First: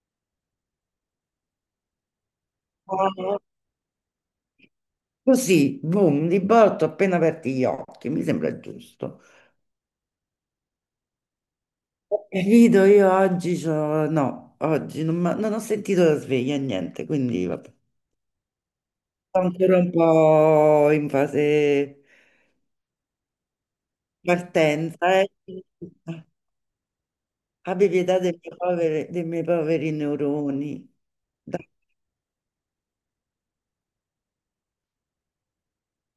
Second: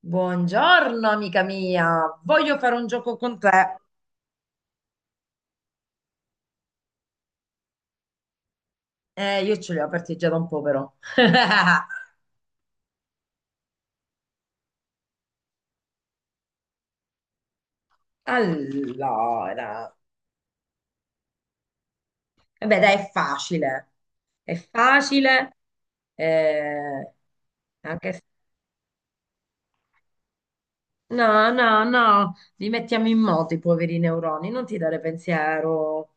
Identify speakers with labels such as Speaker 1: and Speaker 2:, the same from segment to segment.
Speaker 1: Buongiorno amica mia, voglio fare un gioco con te.
Speaker 2: Così, boom, di botto, appena aperti gli occhi, mi sembra giusto.
Speaker 1: Io ce li ho aperti già da un po', però.
Speaker 2: Capito, io oggi no, oggi non, non ho sentito la sveglia, niente, quindi vabbè. Sto ancora
Speaker 1: Allora,
Speaker 2: un po' in fase
Speaker 1: eh beh, dai, è facile. È
Speaker 2: partenza.
Speaker 1: facile.
Speaker 2: eh.
Speaker 1: eh,
Speaker 2: Abbi pietà
Speaker 1: anche...
Speaker 2: dei miei poveri neuroni.
Speaker 1: No,
Speaker 2: Dai,
Speaker 1: no, no, li mettiamo in moto i poveri neuroni, non ti dare pensiero.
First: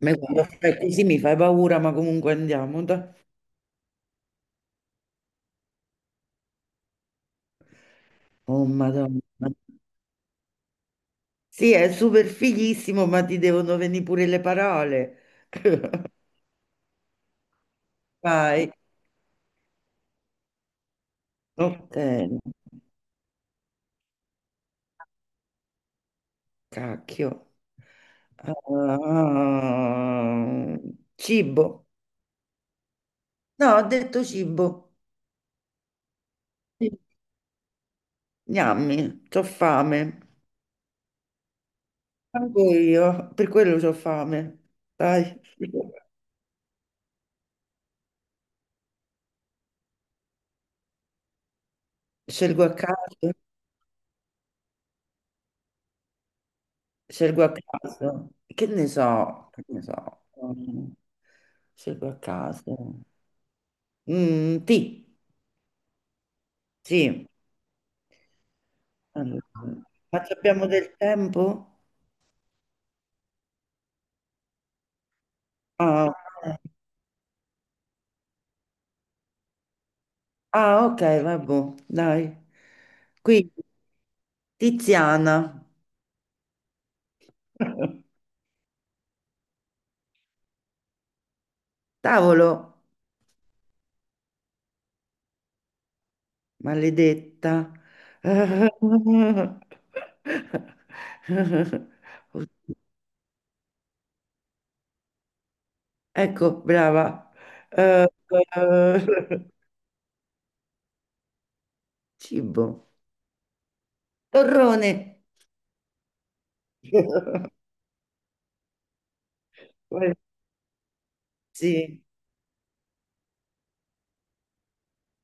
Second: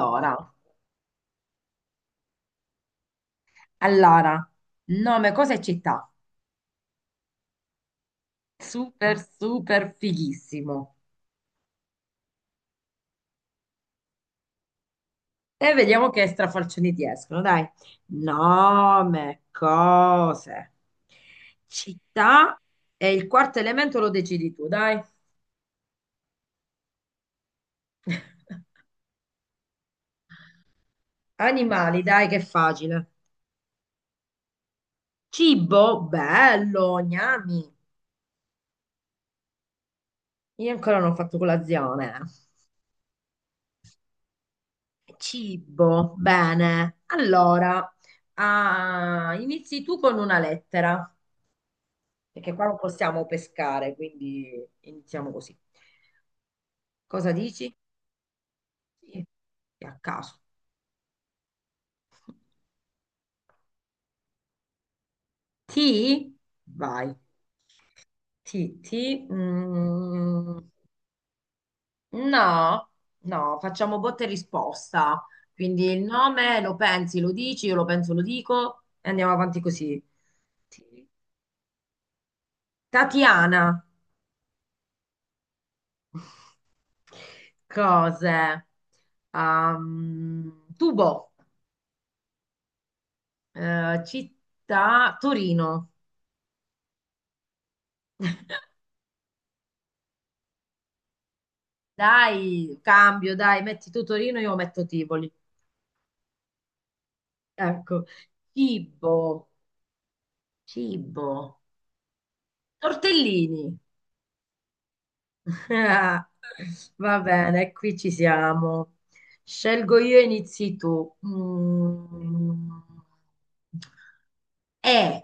Speaker 2: ma quando fai così mi fai paura, ma comunque andiamo. Dai.
Speaker 1: allora, nome, cosa e città?
Speaker 2: Oh,
Speaker 1: Super,
Speaker 2: Madonna.
Speaker 1: super fighissimo.
Speaker 2: Sì, è super fighissimo, ma ti devono venire pure le parole.
Speaker 1: E vediamo che strafalcioni ti escono, dai.
Speaker 2: Vai.
Speaker 1: Nome, cose,
Speaker 2: Hotel.
Speaker 1: città e il quarto elemento lo decidi tu, dai.
Speaker 2: Cacchio. Ah, cibo.
Speaker 1: Animali, dai, che è facile.
Speaker 2: No, ho detto cibo.
Speaker 1: Cibo, bello,
Speaker 2: Sì.
Speaker 1: gnami.
Speaker 2: Gnammi, c'ho fame.
Speaker 1: Io ancora non ho fatto colazione.
Speaker 2: Anche io, per quello c'ho fame. Dai,
Speaker 1: Cibo, bene. Allora, inizi tu con una lettera, perché
Speaker 2: scelgo
Speaker 1: qua
Speaker 2: a
Speaker 1: non possiamo
Speaker 2: caso,
Speaker 1: pescare, quindi iniziamo così. Cosa
Speaker 2: scelgo a
Speaker 1: dici?
Speaker 2: caso. Che ne
Speaker 1: Sì,
Speaker 2: so, che ne
Speaker 1: a
Speaker 2: so.
Speaker 1: caso.
Speaker 2: Mm, Scelgo a caso. Ti,
Speaker 1: Ti? Vai.
Speaker 2: sì.
Speaker 1: Ti, ti.
Speaker 2: Allora, ma ci
Speaker 1: mm,
Speaker 2: abbiamo del tempo?
Speaker 1: no, no, facciamo botta e risposta. Quindi il
Speaker 2: Ah,
Speaker 1: nome lo pensi, lo dici, io lo penso, lo dico e andiamo avanti così.
Speaker 2: Ok,
Speaker 1: Ti.
Speaker 2: vabbè, dai. Quindi,
Speaker 1: Tatiana.
Speaker 2: Tiziana,
Speaker 1: Cose. Tubo.
Speaker 2: cavolo,
Speaker 1: Città, Torino.
Speaker 2: maledetta.
Speaker 1: Dai, cambio, dai, metti tu Torino, io metto Tivoli.
Speaker 2: Ecco, brava.
Speaker 1: Ecco.
Speaker 2: Eh,
Speaker 1: Cibo.
Speaker 2: eh,
Speaker 1: Cibo.
Speaker 2: Cibo.
Speaker 1: Tortellini.
Speaker 2: Torrone.
Speaker 1: Va bene, qui ci siamo. Scelgo io e inizi tu.
Speaker 2: Sì.
Speaker 1: Mm. Eh,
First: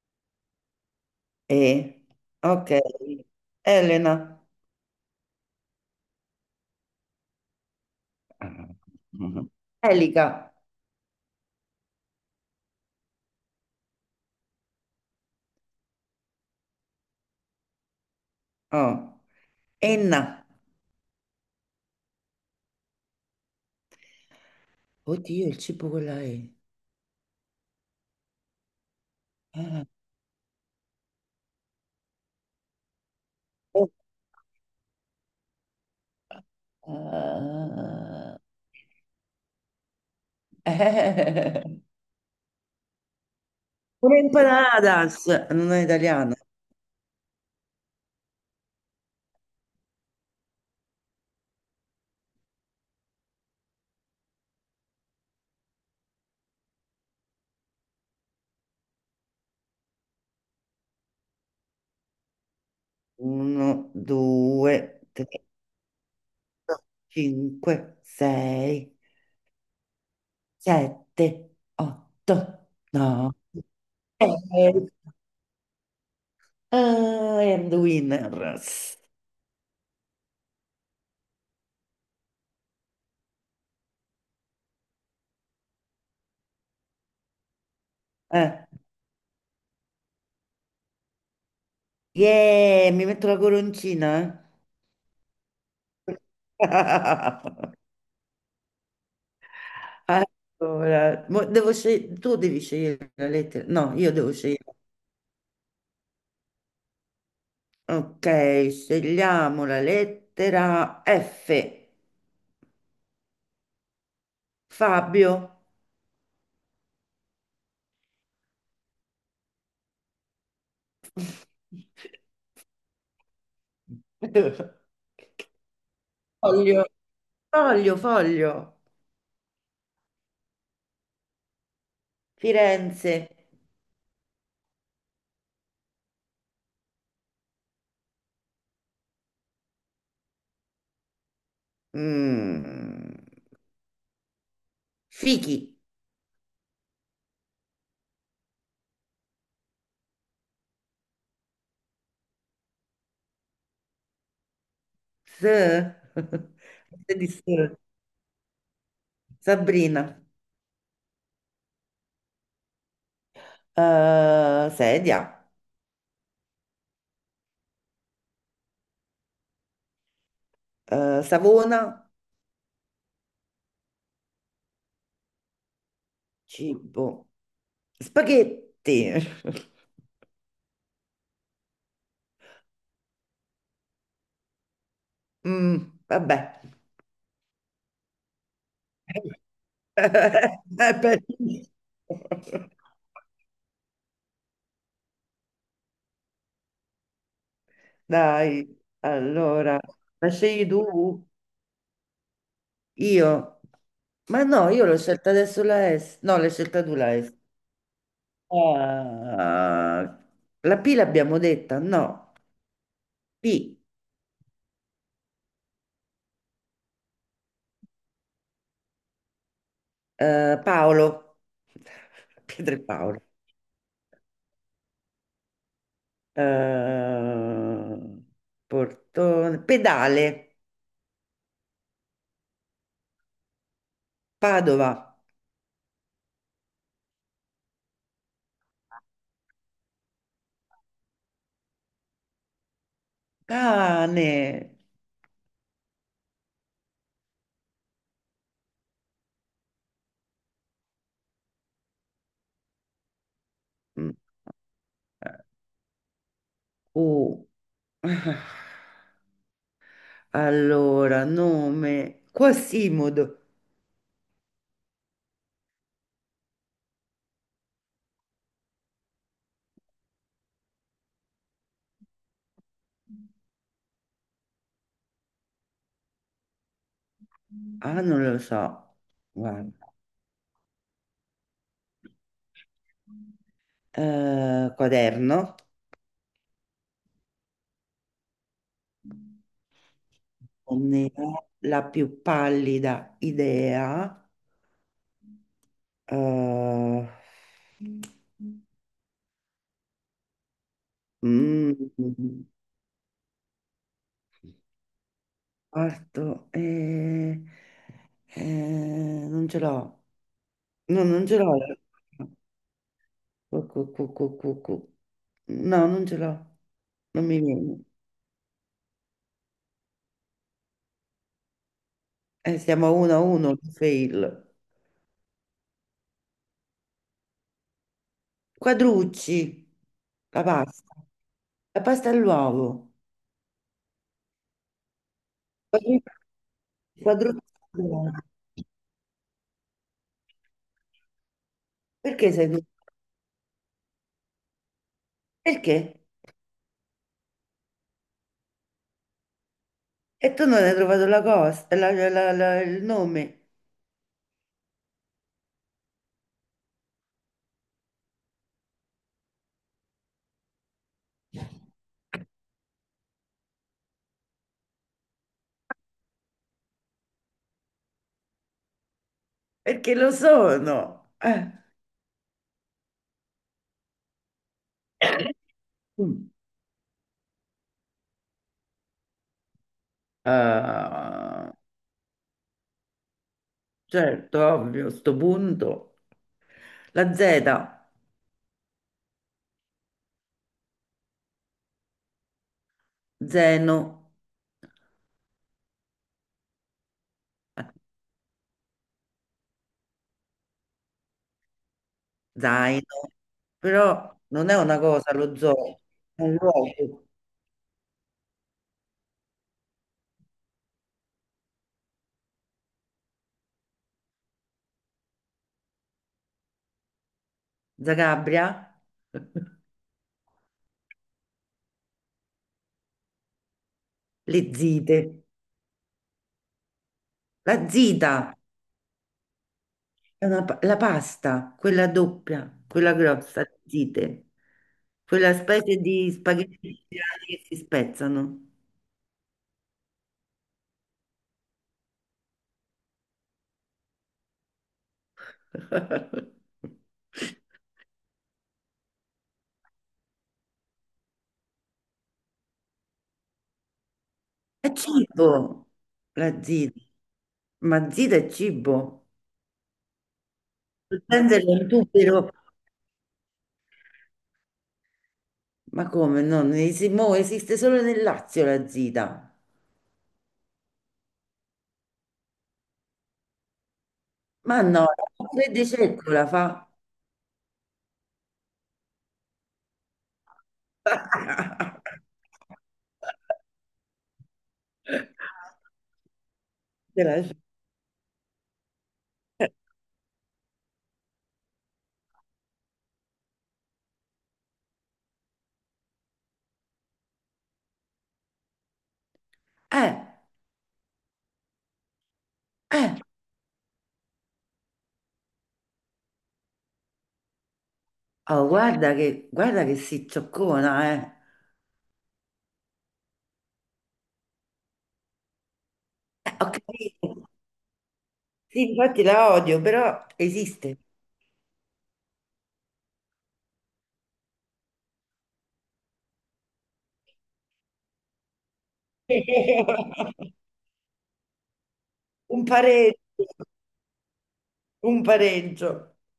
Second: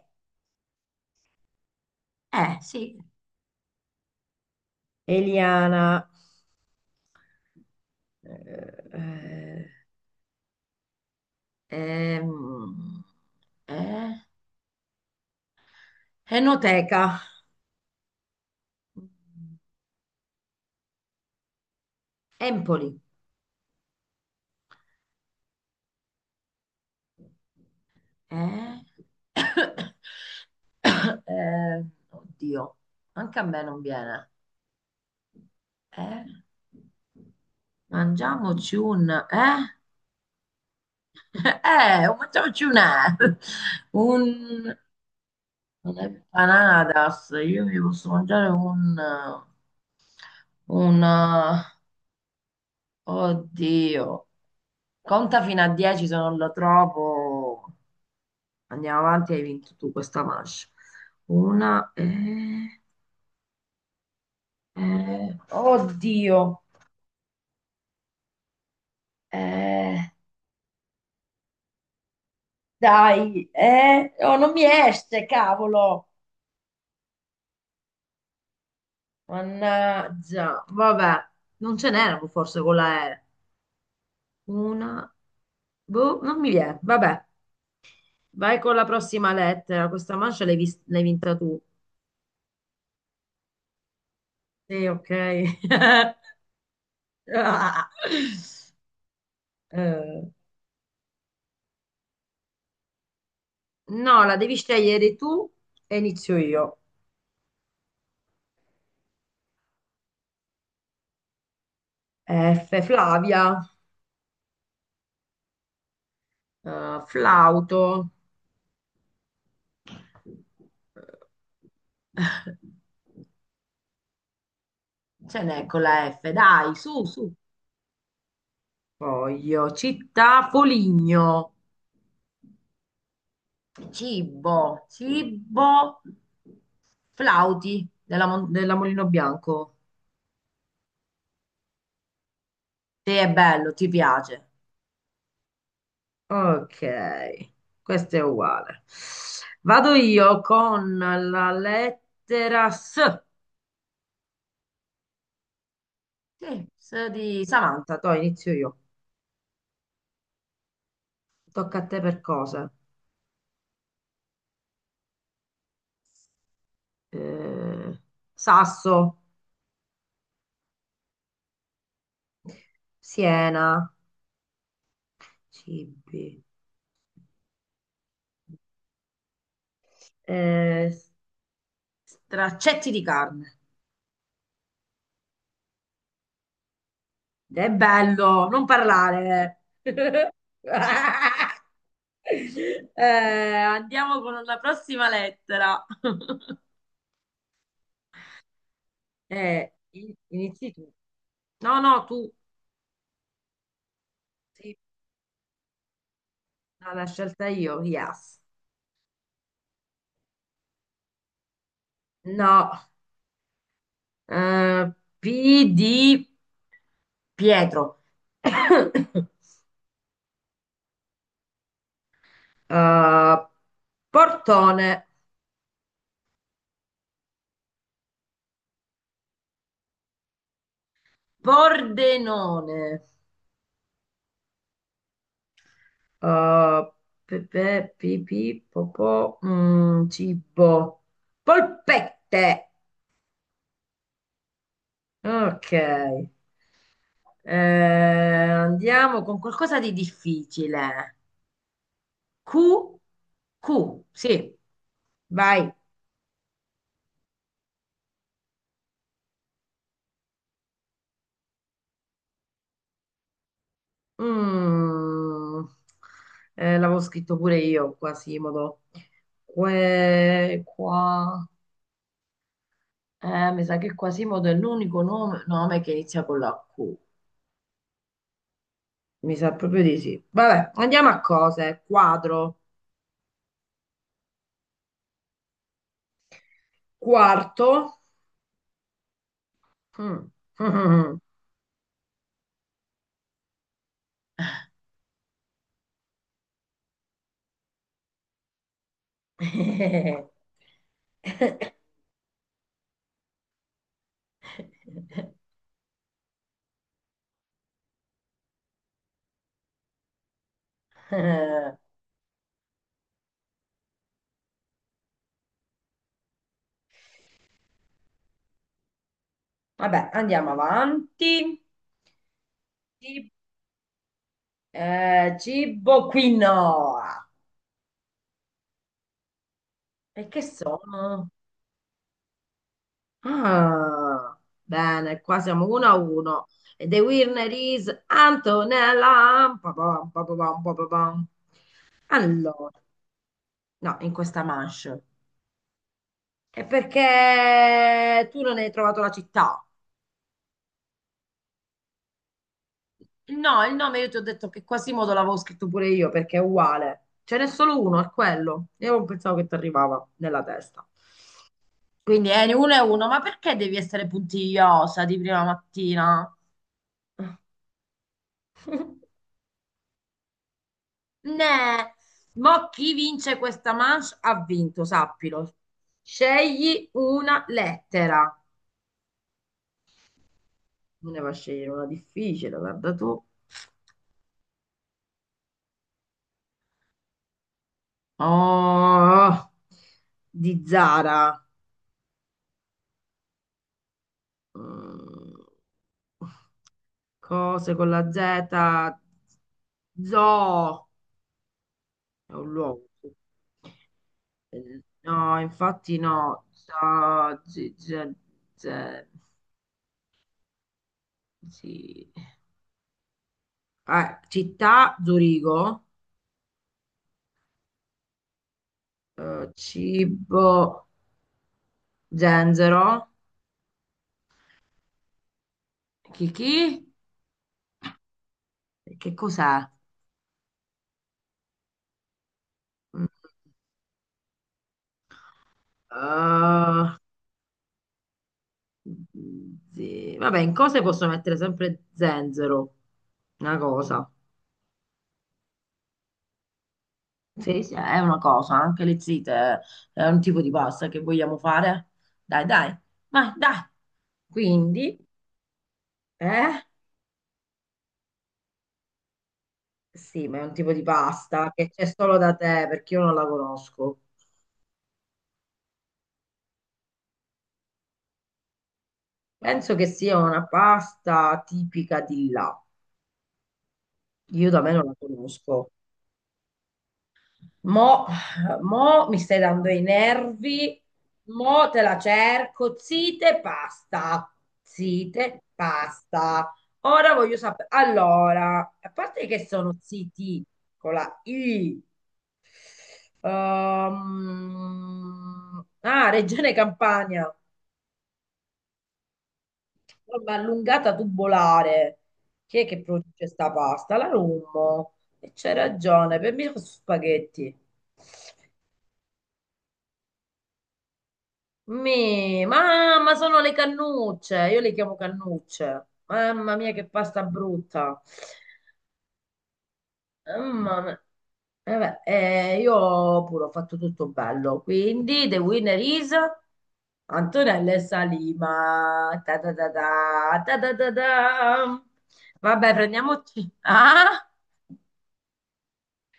Speaker 2: E, ok.
Speaker 1: sì.
Speaker 2: Elena.
Speaker 1: Eliana. Eh,
Speaker 2: Elica.
Speaker 1: ehm, eh, Enoteca.
Speaker 2: Oh. Enna.
Speaker 1: Empoli.
Speaker 2: Oddio, il cibo con la E.
Speaker 1: Eh?
Speaker 2: Eh,
Speaker 1: Eh, oddio, anche a me non
Speaker 2: oh,
Speaker 1: viene. Eh? Mangiamoci un... Eh?
Speaker 2: eh, eh.
Speaker 1: Mangiamoci
Speaker 2: Una
Speaker 1: un...
Speaker 2: empanadas, non è italiana.
Speaker 1: Un'empanadas. Io mi posso mangiare un... Un... Oddio. Conta fino a 10 se non lo trovo. Andiamo avanti, hai vinto tu questa manche. Una...
Speaker 2: Uno, due, tre,
Speaker 1: Oddio.
Speaker 2: cinque, sei,
Speaker 1: Eh,
Speaker 2: sette, otto, nove,
Speaker 1: dai. Oh, non mi
Speaker 2: dieci.
Speaker 1: esce, cavolo.
Speaker 2: Ah, I am the winner.
Speaker 1: Mannaggia, vabbè, non ce n'erano forse con la E. Una, boh, non mi viene. Vabbè, vai
Speaker 2: Eh.
Speaker 1: con la prossima lettera. Questa mancia l'hai vinta tu.
Speaker 2: Yeah, mi metto la coroncina.
Speaker 1: Sì, ok.
Speaker 2: Eh?
Speaker 1: Ah. Eh,
Speaker 2: Allora, tu devi scegliere la lettera. No, io
Speaker 1: no,
Speaker 2: devo
Speaker 1: la devi
Speaker 2: scegliere.
Speaker 1: scegliere tu e inizio io.
Speaker 2: Ok, scegliamo la lettera F.
Speaker 1: F, Flavia,
Speaker 2: Fabio.
Speaker 1: Flauto. Ce n'è con la F, dai,
Speaker 2: Voglio.
Speaker 1: su, su.
Speaker 2: Foglio, foglio.
Speaker 1: Poi io, città, Foligno.
Speaker 2: Firenze.
Speaker 1: Cibo, flauti della Mulino Bianco. Te è
Speaker 2: Mm,
Speaker 1: bello, ti piace.
Speaker 2: Fichi.
Speaker 1: Ok, questo è uguale. Vado io con la lettera S.
Speaker 2: S.
Speaker 1: Sì, S
Speaker 2: S di S.
Speaker 1: di Samantha, to inizio io.
Speaker 2: Sabrina.
Speaker 1: Tocca a te per cose.
Speaker 2: Sedia.
Speaker 1: Eh, Sasso,
Speaker 2: Savona.
Speaker 1: Siena, cibi,
Speaker 2: Cibo. Spaghetti.
Speaker 1: eh, straccetti di carne.
Speaker 2: Mm, Vabbè.
Speaker 1: È bello, non parlare.
Speaker 2: È bellissimo.
Speaker 1: Andiamo con la prossima lettera.
Speaker 2: Dai, allora, la scegli
Speaker 1: Inizi tu.
Speaker 2: tu?
Speaker 1: No, no, tu.
Speaker 2: Io? Ma no,
Speaker 1: Sì,
Speaker 2: io l'ho scelta adesso la S. No, l'hai scelta
Speaker 1: no,
Speaker 2: tu
Speaker 1: la
Speaker 2: la S.
Speaker 1: scelta io, yes.
Speaker 2: Ah, la P l'abbiamo detta, no?
Speaker 1: No,
Speaker 2: P,
Speaker 1: eh, P di Pietro.
Speaker 2: Paolo. Pietro e Paolo.
Speaker 1: Eh, Portone,
Speaker 2: Eh, Portone, pedale,
Speaker 1: Pordenone.
Speaker 2: Padova,
Speaker 1: Uh, pepe, pipì, popò, mm, cibo, polpette.
Speaker 2: cane.
Speaker 1: Ok. Andiamo con qualcosa di difficile. Q, Q,
Speaker 2: Mm,
Speaker 1: sì, vai.
Speaker 2: U. Allora, nome Quasimodo.
Speaker 1: Mm. L'avevo scritto pure io, Quasimodo. Que, qua. Mi sa che Quasimodo è l'unico nome che inizia con la Q.
Speaker 2: Ah, non lo so.
Speaker 1: Mi sa proprio
Speaker 2: Guarda.
Speaker 1: di sì. Vabbè, andiamo a cose. Quadro,
Speaker 2: Quaderno.
Speaker 1: quarto. Mm.
Speaker 2: Non ne ho la più pallida idea. Eh, mm, Parto. Non ce l'ho. No, non ce l'ho.
Speaker 1: Eh,
Speaker 2: Cu- cu- cu- cu- cu- cu. No, non ce l'ho. Non mi viene.
Speaker 1: Vabbè, andiamo avanti.
Speaker 2: Siamo a 1 a
Speaker 1: Ci-
Speaker 2: 1, fail.
Speaker 1: Cibo quinoa.
Speaker 2: Quadrucci,
Speaker 1: E che
Speaker 2: la pasta,
Speaker 1: sono?
Speaker 2: la pasta all'uovo.
Speaker 1: Ah, bene, qua siamo uno a
Speaker 2: Quadru-
Speaker 1: uno. E the winner
Speaker 2: Quadrucci,
Speaker 1: is
Speaker 2: all'uovo.
Speaker 1: Antonella. Pa-pam, pa-pam, pa-pam.
Speaker 2: Perché sei tu?
Speaker 1: Allora, no, in questa manche.
Speaker 2: Perché?
Speaker 1: È perché tu non hai trovato la città.
Speaker 2: E tu non hai trovato la cosa, il nome.
Speaker 1: No, il nome io ti ho detto che Quasimodo l'avevo scritto pure io perché è uguale. Ce n'è solo uno, è quello. Io non pensavo che ti arrivava nella testa. Quindi è uno e uno, ma perché devi essere puntigliosa di prima mattina?
Speaker 2: Perché lo sono.
Speaker 1: Ne, mo chi vince questa manche ha vinto, sappilo.
Speaker 2: Mm.
Speaker 1: Scegli una lettera. Non ne va a
Speaker 2: Ah,
Speaker 1: scegliere una difficile, guarda tu.
Speaker 2: certo, ovvio, sto punto. La Z,
Speaker 1: Oh, di Zara.
Speaker 2: zeno,
Speaker 1: Mm, cose con la Z. Zoo. È un luogo.
Speaker 2: zaino,
Speaker 1: Sì.
Speaker 2: però non è una cosa lo
Speaker 1: No,
Speaker 2: zoo,
Speaker 1: infatti
Speaker 2: è un
Speaker 1: no.
Speaker 2: luogo.
Speaker 1: Z- sì. Ah, città, Zurigo.
Speaker 2: Zagabria.
Speaker 1: Cibo, zenzero.
Speaker 2: Le zite,
Speaker 1: Chi chi?
Speaker 2: la zita,
Speaker 1: Che cos'è?
Speaker 2: è la pasta, quella doppia, quella
Speaker 1: Mm,
Speaker 2: grossa, zite, quella specie di spaghetti
Speaker 1: eh,
Speaker 2: siciliani che si spezzano.
Speaker 1: Sì. Vabbè, in cose posso mettere sempre zenzero, una cosa. Sì, sì, è una cosa, anche le zite è un tipo di pasta che vogliamo fare. Dai, dai, vai, dai.
Speaker 2: È
Speaker 1: Quindi,
Speaker 2: cibo, la
Speaker 1: eh?
Speaker 2: zita, ma zita è cibo.
Speaker 1: Sì, ma è un tipo di
Speaker 2: Il
Speaker 1: pasta
Speaker 2: Pensano è un
Speaker 1: che c'è solo
Speaker 2: tubero,
Speaker 1: da te perché io non la conosco.
Speaker 2: ma come no? Non mo esiste solo nel Lazio la zita.
Speaker 1: Penso che sia una pasta tipica di là. Io
Speaker 2: Ma
Speaker 1: da me non
Speaker 2: no,
Speaker 1: la
Speaker 2: la Fede
Speaker 1: conosco.
Speaker 2: Cecco la fa.
Speaker 1: Mo, mo mi stai dando i nervi, mo te la cerco, zite, pasta,
Speaker 2: Te
Speaker 1: zite, pasta. Ora
Speaker 2: la-
Speaker 1: voglio sapere, allora, a parte che sono ziti con la I, Regione Campania,
Speaker 2: Eh,
Speaker 1: forma allungata tubolare, chi è che
Speaker 2: eh,
Speaker 1: produce sta pasta? La Rummo, e c'è ragione, per me sono spaghetti.
Speaker 2: oh, Guarda che, guarda che si zoccona, eh.
Speaker 1: Mi, mamma, sono le cannucce. Io le chiamo cannucce.
Speaker 2: Ho
Speaker 1: Mamma mia, che pasta
Speaker 2: capito.
Speaker 1: brutta.
Speaker 2: Sì, infatti la odio, però
Speaker 1: Mamma
Speaker 2: esiste.
Speaker 1: mia. Eh beh, io pure ho fatto tutto bello. Quindi, the winner is Antonella e Salima. Ta ta ta ta, ta ta ta ta.
Speaker 2: Un
Speaker 1: Vabbè,
Speaker 2: pareggio,
Speaker 1: prendiamoci. Ah?
Speaker 2: un pareggio.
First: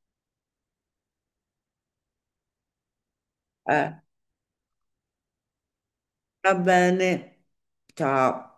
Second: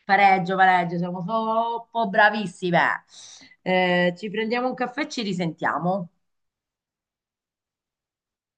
Speaker 1: Pareggio, pareggio, siamo troppo bravissime.
Speaker 2: Eh,
Speaker 1: Ci prendiamo un caffè e ci risentiamo.
Speaker 2: Va bene. Ciao.